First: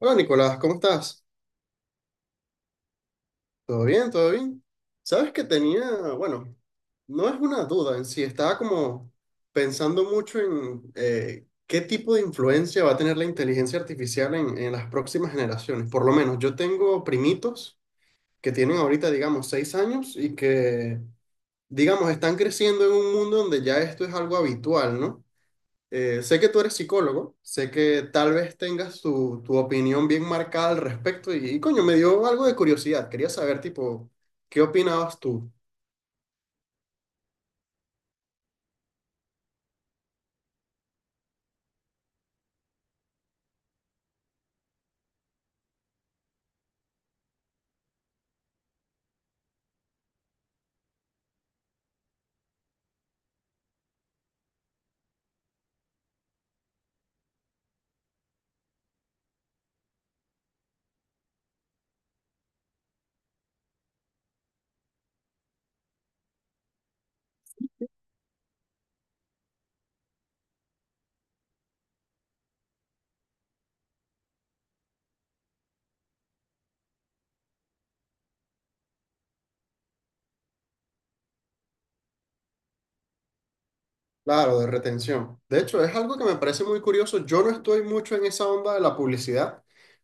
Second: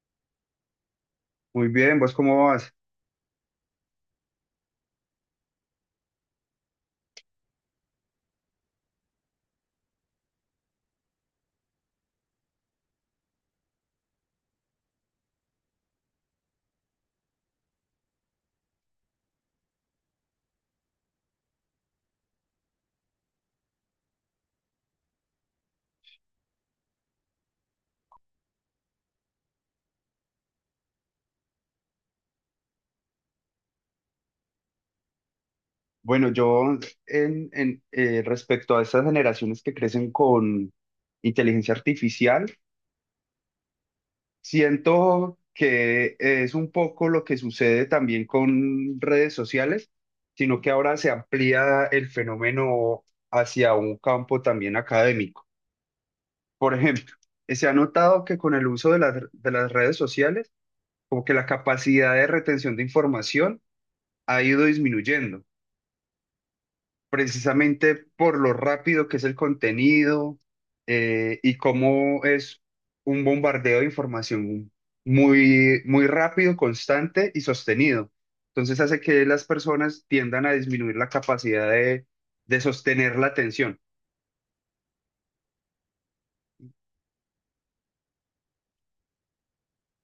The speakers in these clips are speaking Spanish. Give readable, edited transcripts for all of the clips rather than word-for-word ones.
Hola Nicolás, ¿cómo estás? Muy bien, ¿vos cómo vas? ¿Todo bien? ¿Todo bien? Sabes que tenía, bueno, no es una duda en sí, estaba como pensando mucho en qué tipo de influencia va a tener la inteligencia artificial en las próximas generaciones. Por lo menos yo tengo primitos que tienen ahorita, digamos, 6 años y que, digamos, están creciendo en un mundo donde ya esto es algo habitual, ¿no? Sé que tú eres psicólogo, sé que tal vez tengas tu opinión bien marcada al respecto y, coño, me dio algo de curiosidad. Quería saber, tipo, ¿qué opinabas tú? Bueno, yo respecto a estas generaciones que crecen con inteligencia artificial, siento que es un poco lo que sucede también con redes sociales, sino que ahora se amplía el fenómeno hacia un campo también académico. Por ejemplo, se ha notado que con el uso de las redes sociales, como que la capacidad de retención de información ha ido disminuyendo precisamente por lo rápido que es el contenido y cómo es un bombardeo de información muy rápido, constante y sostenido. Entonces hace que las personas tiendan a disminuir la capacidad de sostener la atención. Claro, de retención. De hecho, es algo que me parece muy curioso. Yo no estoy mucho en esa onda de la publicidad.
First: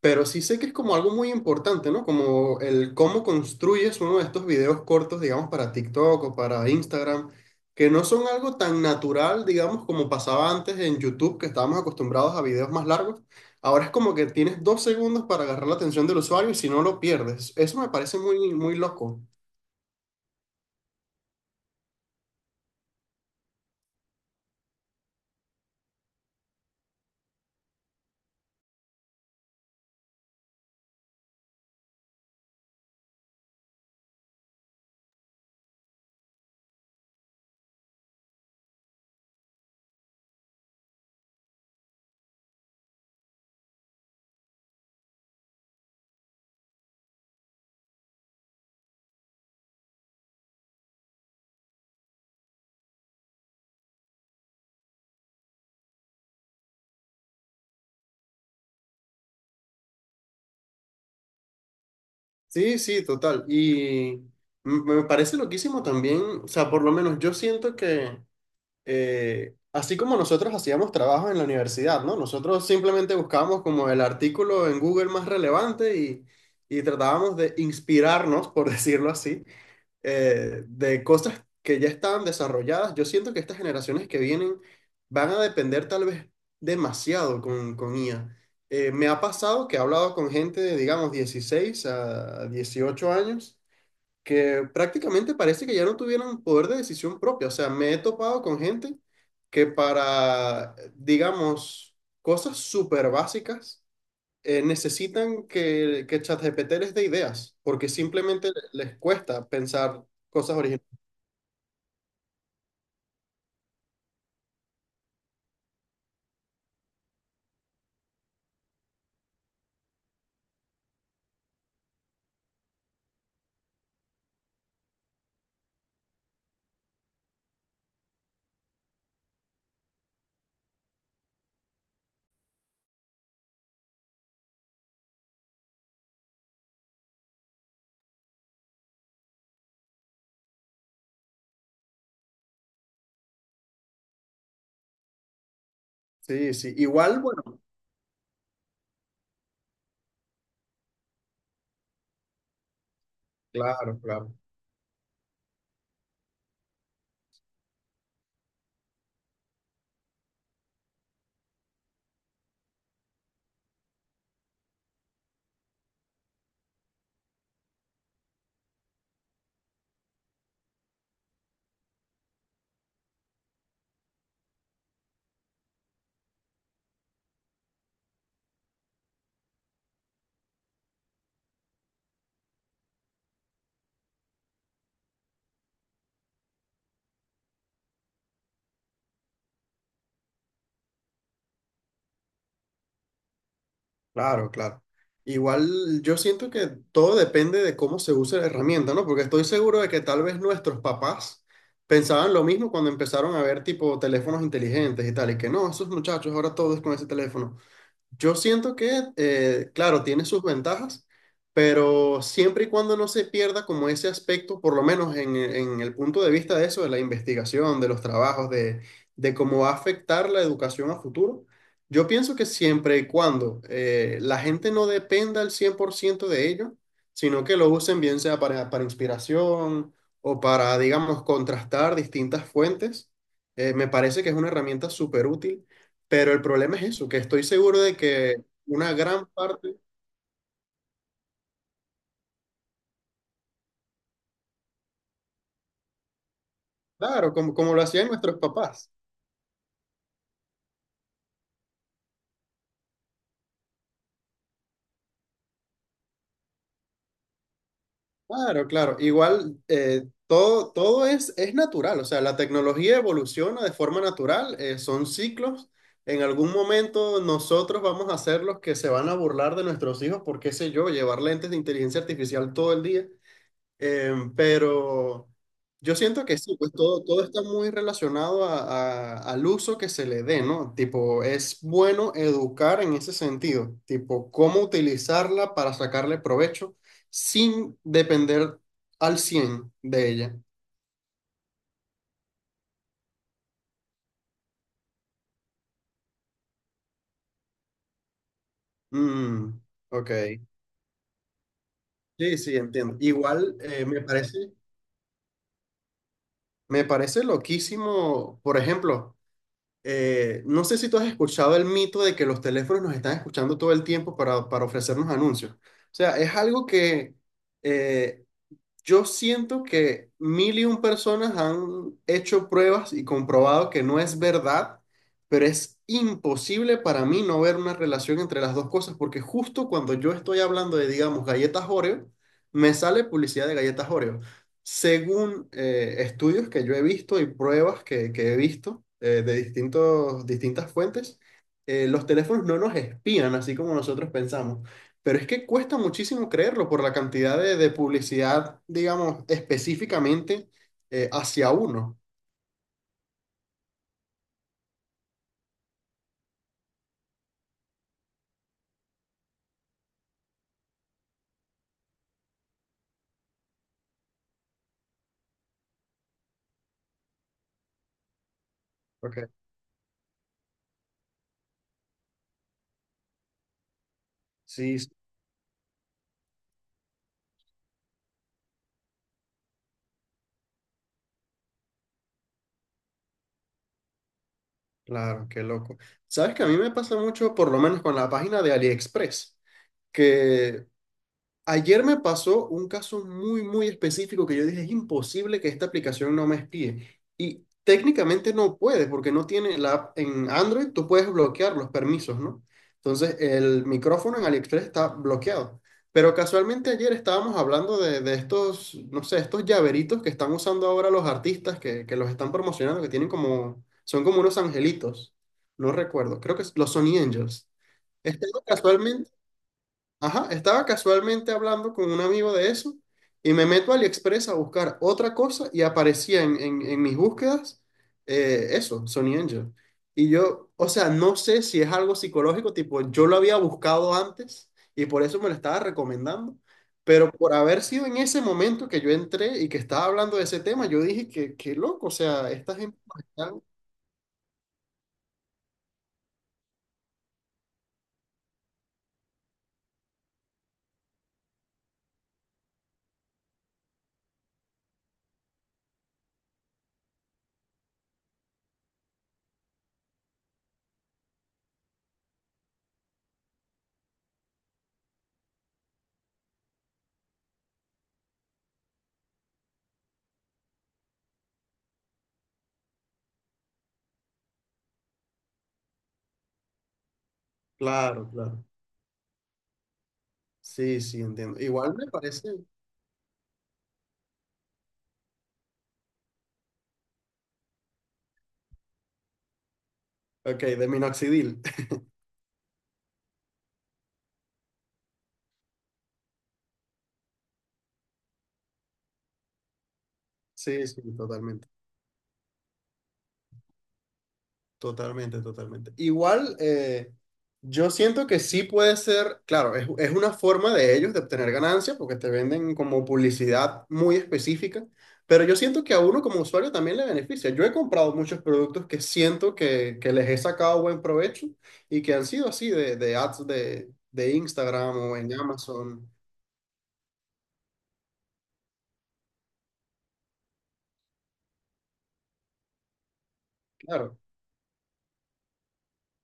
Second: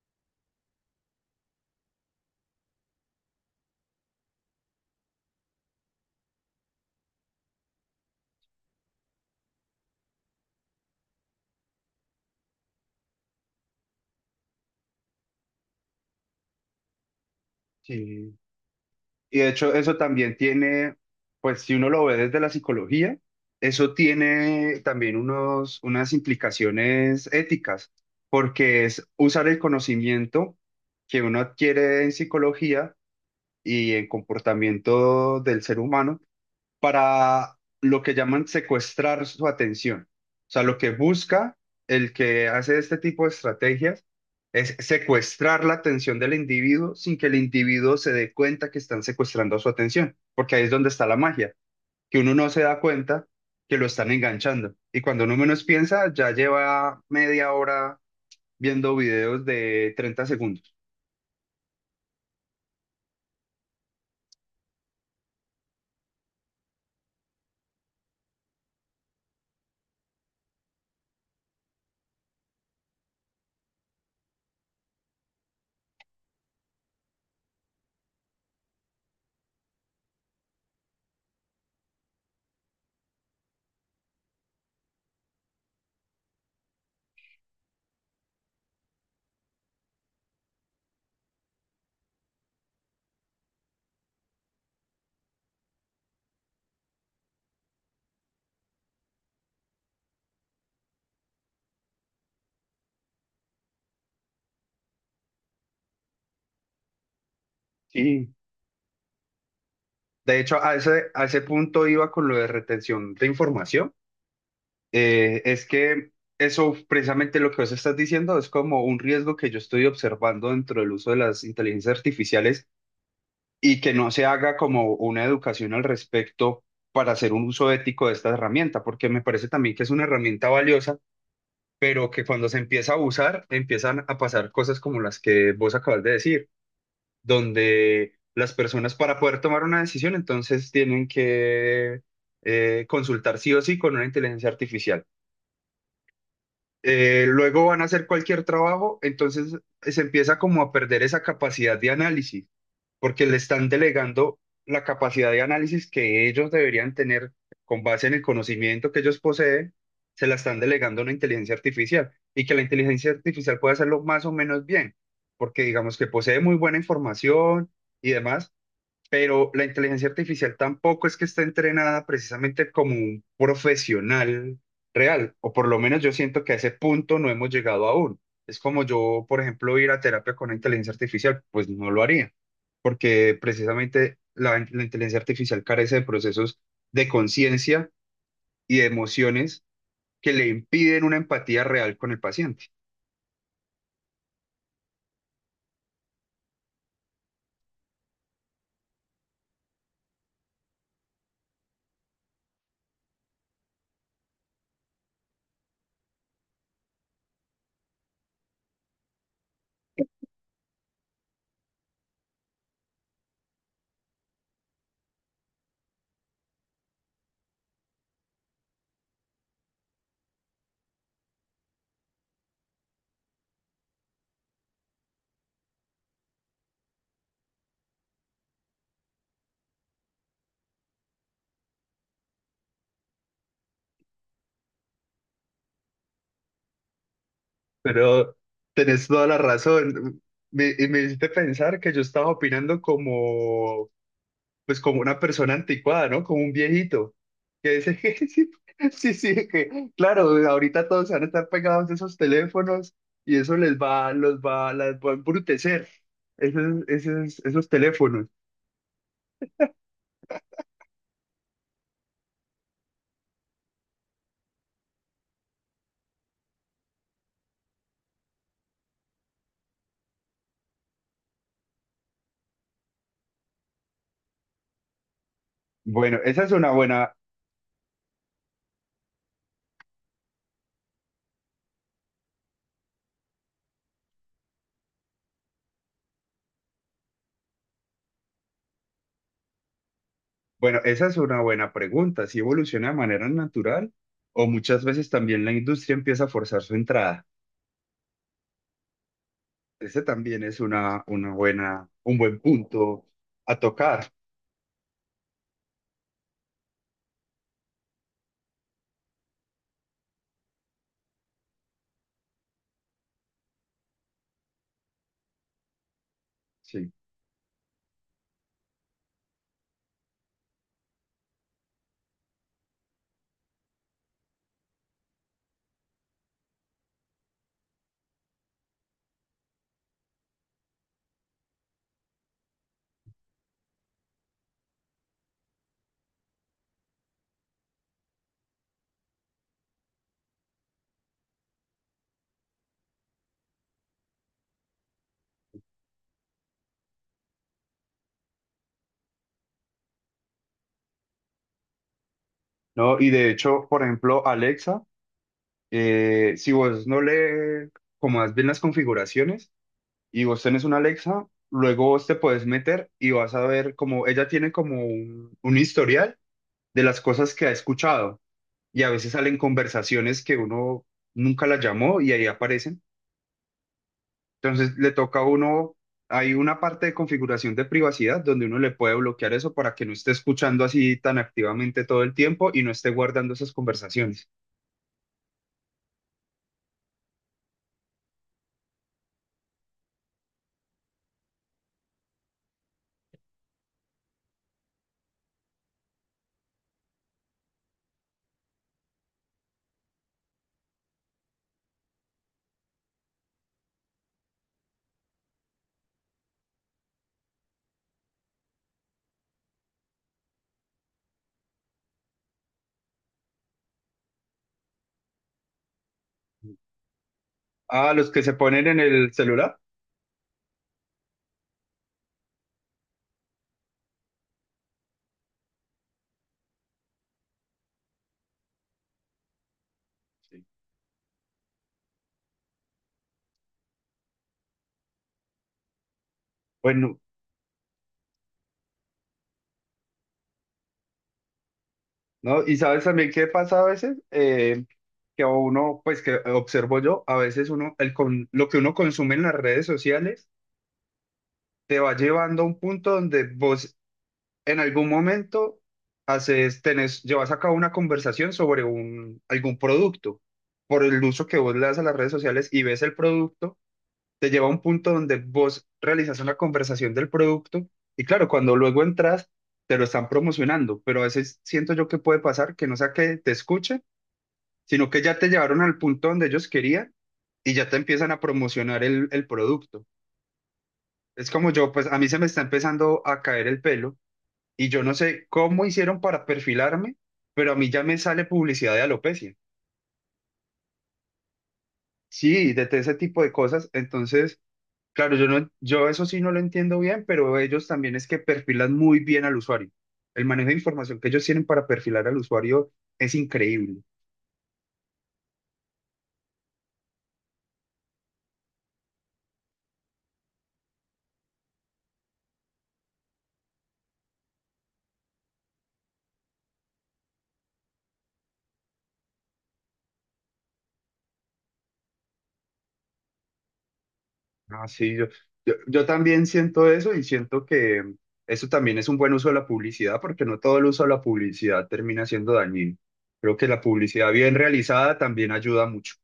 Pero sí sé que es como algo muy importante, ¿no? Como el cómo construyes uno de estos videos cortos, digamos, para TikTok o para Instagram, que no son algo tan natural, digamos, como pasaba antes en YouTube, que estábamos acostumbrados a videos más largos. Ahora es como que tienes 2 segundos para agarrar la atención del usuario y si no lo pierdes. Eso me parece Sí. muy, muy loco. Y de hecho, eso también tiene, pues si uno lo ve desde la psicología, eso tiene también unas implicaciones éticas, porque es usar el conocimiento que uno adquiere en psicología y en comportamiento del ser humano para lo que llaman secuestrar su atención. O sea, lo que busca el que hace este tipo de estrategias es secuestrar la atención del individuo sin que el individuo se dé cuenta que están secuestrando su atención, porque ahí es donde está la magia, que uno no se da cuenta que lo están enganchando. Y cuando uno menos piensa, ya lleva media hora viendo videos de 30 segundos. Sí, sí, total. Y me parece loquísimo también, o sea, por lo menos yo siento que así como nosotros hacíamos trabajos en la universidad, ¿no? Nosotros simplemente buscábamos como el artículo en Google más relevante y tratábamos de inspirarnos, por decirlo así, de cosas que ya estaban desarrolladas. Yo siento que estas generaciones que vienen van a depender tal vez demasiado con IA. Me ha pasado que he hablado con gente de, digamos, 16 a 18 años que prácticamente parece que ya no tuvieran poder de decisión propia. O sea, me he topado con gente que para, digamos, cosas súper básicas, necesitan que ChatGPT les dé ideas, porque Sí. simplemente les cuesta pensar De cosas hecho, originales. A ese punto iba con lo de retención de información. Es que eso, precisamente lo que vos estás diciendo, es como un riesgo que yo estoy observando dentro del uso de las inteligencias artificiales y que no se haga como una educación al respecto para hacer un uso ético de esta herramienta, porque me parece también que es una herramienta valiosa, pero que cuando se empieza a usar, empiezan a pasar cosas como las que vos acabas de decir, donde las personas para poder tomar una decisión, entonces tienen que consultar sí o sí con una inteligencia artificial. Sí, sí. Igual, bueno, Luego van a hacer cualquier trabajo, entonces se empieza como a perder esa capacidad de análisis, porque le están claro, claro. delegando la capacidad de análisis que ellos deberían tener con base en el conocimiento que ellos poseen, se la están delegando a una inteligencia artificial y que la inteligencia artificial puede hacerlo más o menos bien, porque digamos que posee muy buena información y demás, pero la inteligencia artificial tampoco es que esté entrenada precisamente como un profesional real, o por lo menos yo siento que a ese punto no hemos llegado aún. Es como yo, por ejemplo, ir a terapia con una inteligencia artificial, pues no lo haría, porque precisamente la inteligencia artificial carece de procesos de conciencia y de emociones que le impiden una empatía real con el paciente. Claro, claro. Igual yo siento que todo depende de cómo se use la herramienta, ¿no? Porque estoy seguro de que tal vez nuestros papás pensaban lo mismo cuando empezaron a ver tipo teléfonos inteligentes y tal, y que no, esos muchachos ahora todo es con ese teléfono. Yo siento que, claro, tiene sus ventajas, pero siempre y cuando no se pierda como ese aspecto, por lo menos en el punto de vista de eso, de la investigación, de los trabajos, de cómo va a afectar la educación a futuro, yo pienso que siempre y cuando la gente no dependa al 100% de ello, sino que lo usen bien sea para inspiración o para, digamos, contrastar distintas fuentes, me parece que es una herramienta súper útil, pero el problema es eso, que estoy seguro de que Pero una tenés gran toda la parte, razón. Me hiciste pensar que yo estaba opinando como pues como una persona anticuada, ¿no? Como un viejito, claro, que como lo dice hacían que nuestros sí, papás, sí, que claro, ahorita todos van a estar pegados a esos teléfonos y eso les va, las va a embrutecer, esos teléfonos. claro, claro, igual todo, todo es natural, o sea, la tecnología evoluciona de forma natural, son ciclos, en algún momento nosotros vamos a ser los que se van a burlar de nuestros hijos por, qué sé yo, llevar lentes de inteligencia artificial todo el día, pero yo Bueno, siento que esa es sí, una pues todo, buena, todo está muy relacionado al uso que se le dé, ¿no? Tipo, es bueno educar en ese sentido, tipo, cómo utilizarla para sacarle provecho sin depender al 100 de ella. bueno, esa es una buena pregunta, si evoluciona de manera natural o muchas veces también la industria empieza a forzar su entrada. Mm, Ese ok. también es una buena, un Sí, buen sí, entiendo. punto Igual a tocar, me parece loquísimo, por ejemplo. No sé si tú has escuchado el mito de que los teléfonos nos están escuchando todo el tiempo para ofrecernos anuncios. O sea, es algo sí. que eh, yo siento que mil y un personas han hecho pruebas y comprobado que no es verdad, pero es imposible para mí no ver una relación entre las dos cosas, porque justo cuando yo estoy hablando de, digamos, galletas Oreo, me sale publicidad de galletas Oreo. Según estudios que yo he visto y pruebas que he visto de distintas fuentes, los teléfonos no nos espían así como nosotros pensamos. Pero es que cuesta muchísimo creerlo por la cantidad de publicidad, digamos, específicamente hacia uno. ¿No? Y de hecho, por ejemplo, Alexa, si vos no le comas bien las configuraciones y vos tenés una Alexa, luego vos te puedes meter y vas a ver como ella tiene como un historial de las cosas que ha escuchado y a veces Okay. salen conversaciones que uno nunca la llamó y ahí aparecen. Entonces Sí, sí, le toca a uno, hay una parte de configuración de privacidad donde uno le puede bloquear eso para que no esté escuchando así tan activamente todo el tiempo y no esté guardando esas conversaciones. claro, qué loco. Sabes que a mí me pasa mucho, por lo menos con la página de AliExpress, que ayer me pasó un caso muy, muy específico que yo dije, es imposible que esta aplicación no me espíe. Y técnicamente no puede, porque no tiene la app en Android, tú puedes bloquear los permisos, ¿no? Entonces, el micrófono en AliExpress está bloqueado. Pero casualmente ayer estábamos hablando de, estos, no sé, estos llaveritos que están usando ahora los artistas que los están promocionando, que tienen como, son como unos angelitos. No recuerdo, creo que los Sony Angels. Ah, los que se Estaba ponen en casualmente el celular. Ajá, estaba casualmente hablando con un amigo de eso y me meto a AliExpress a buscar otra cosa y aparecía en mis búsquedas eso, Sony Angel. Y Sí. yo, o sea, no sé si es algo psicológico, tipo, yo lo había buscado antes y por eso me lo estaba recomendando, Bueno, pero por haber sido en ese momento que yo entré y que estaba hablando de ese tema, yo dije que, qué loco, o sea, ¿no? esta Y gente sabes nos también qué están- pasa a veces, que a uno, pues que observo yo, a veces uno, el con, lo que uno consume en las redes sociales te va llevando a un punto donde vos en algún momento llevas a cabo una conversación sobre un, algún producto. Por el uso que vos le das a las redes sociales y ves el producto, te lleva a un punto donde vos realizas una conversación del producto y claro, cuando luego entras, te lo están promocionando, pero a veces siento yo que puede pasar que no sea que te escuchen sino que ya te llevaron al punto donde ellos querían y ya te Claro, empiezan a claro. promocionar el producto. Sí, sí, Es entiendo. como yo, Igual pues me a mí se me parece. está empezando a caer el pelo y yo no sé cómo hicieron para perfilarme, pero a mí ya me sale publicidad de alopecia. Ok, de minoxidil. Sí, de ese tipo de cosas. Entonces, claro, yo eso sí no lo entiendo bien, pero ellos también es que perfilan muy bien al usuario. El manejo de Sí, sí, información que ellos tienen totalmente. para perfilar al usuario es increíble. Totalmente, totalmente. Igual, yo siento que sí puede ser, claro, es una forma de ellos de obtener ganancias porque te venden como publicidad muy específica, pero yo siento que a uno como usuario también le beneficia. Yo he comprado muchos productos que siento que les he sacado buen provecho y que han sido así de ads de Ah, Instagram sí, o en yo Amazon. también siento eso y siento que eso también es un buen uso de la publicidad, porque no todo el uso de la publicidad termina siendo dañino. Creo que la Claro. publicidad bien realizada también ayuda mucho.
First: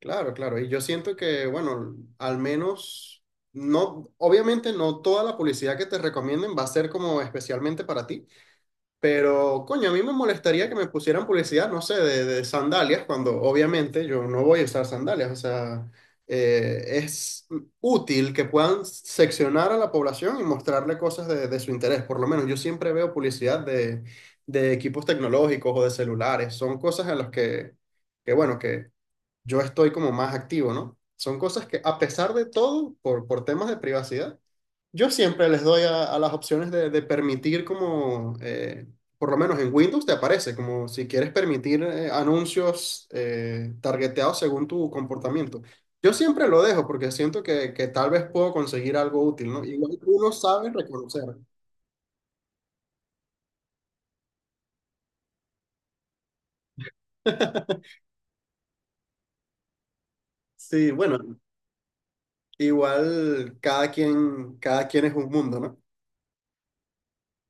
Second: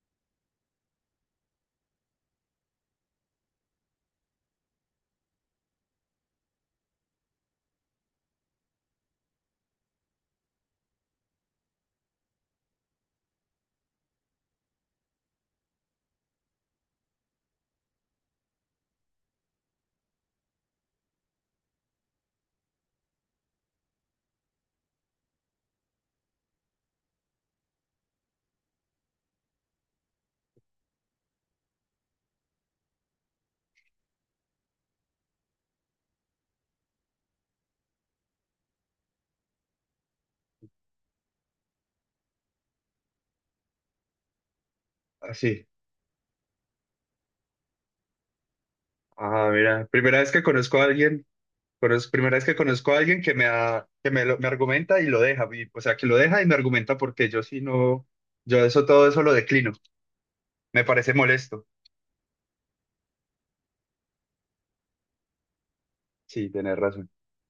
Claro, claro. Y yo siento que, bueno, al menos, no, obviamente no toda la publicidad que te recomienden va a ser como especialmente para ti, pero coño, a mí me molestaría que me pusieran publicidad, no sé, de sandalias, cuando obviamente yo no voy a usar sandalias. O sea, es útil que puedan seccionar a la población y mostrarle cosas de su interés. Por lo menos yo siempre veo publicidad de equipos tecnológicos o de celulares. Son cosas en las que bueno, que yo estoy como más activo, ¿no? Son cosas que a pesar de todo, por temas de privacidad, yo siempre les doy a las opciones de permitir como, por lo menos en Windows te aparece, como si quieres permitir anuncios targeteados según tu comportamiento. Así. Yo siempre lo dejo porque siento que tal vez puedo conseguir algo Ah, útil, ¿no? mira, Igual uno sabe reconocer. Primera vez que conozco a alguien que me, ha- que me, lo- me argumenta y lo deja, o sea, que lo deja y me argumenta porque yo sí no, yo eso todo eso lo declino. Me Sí, parece bueno, molesto. igual cada quien es un mundo, ¿no? Sí, tenés razón.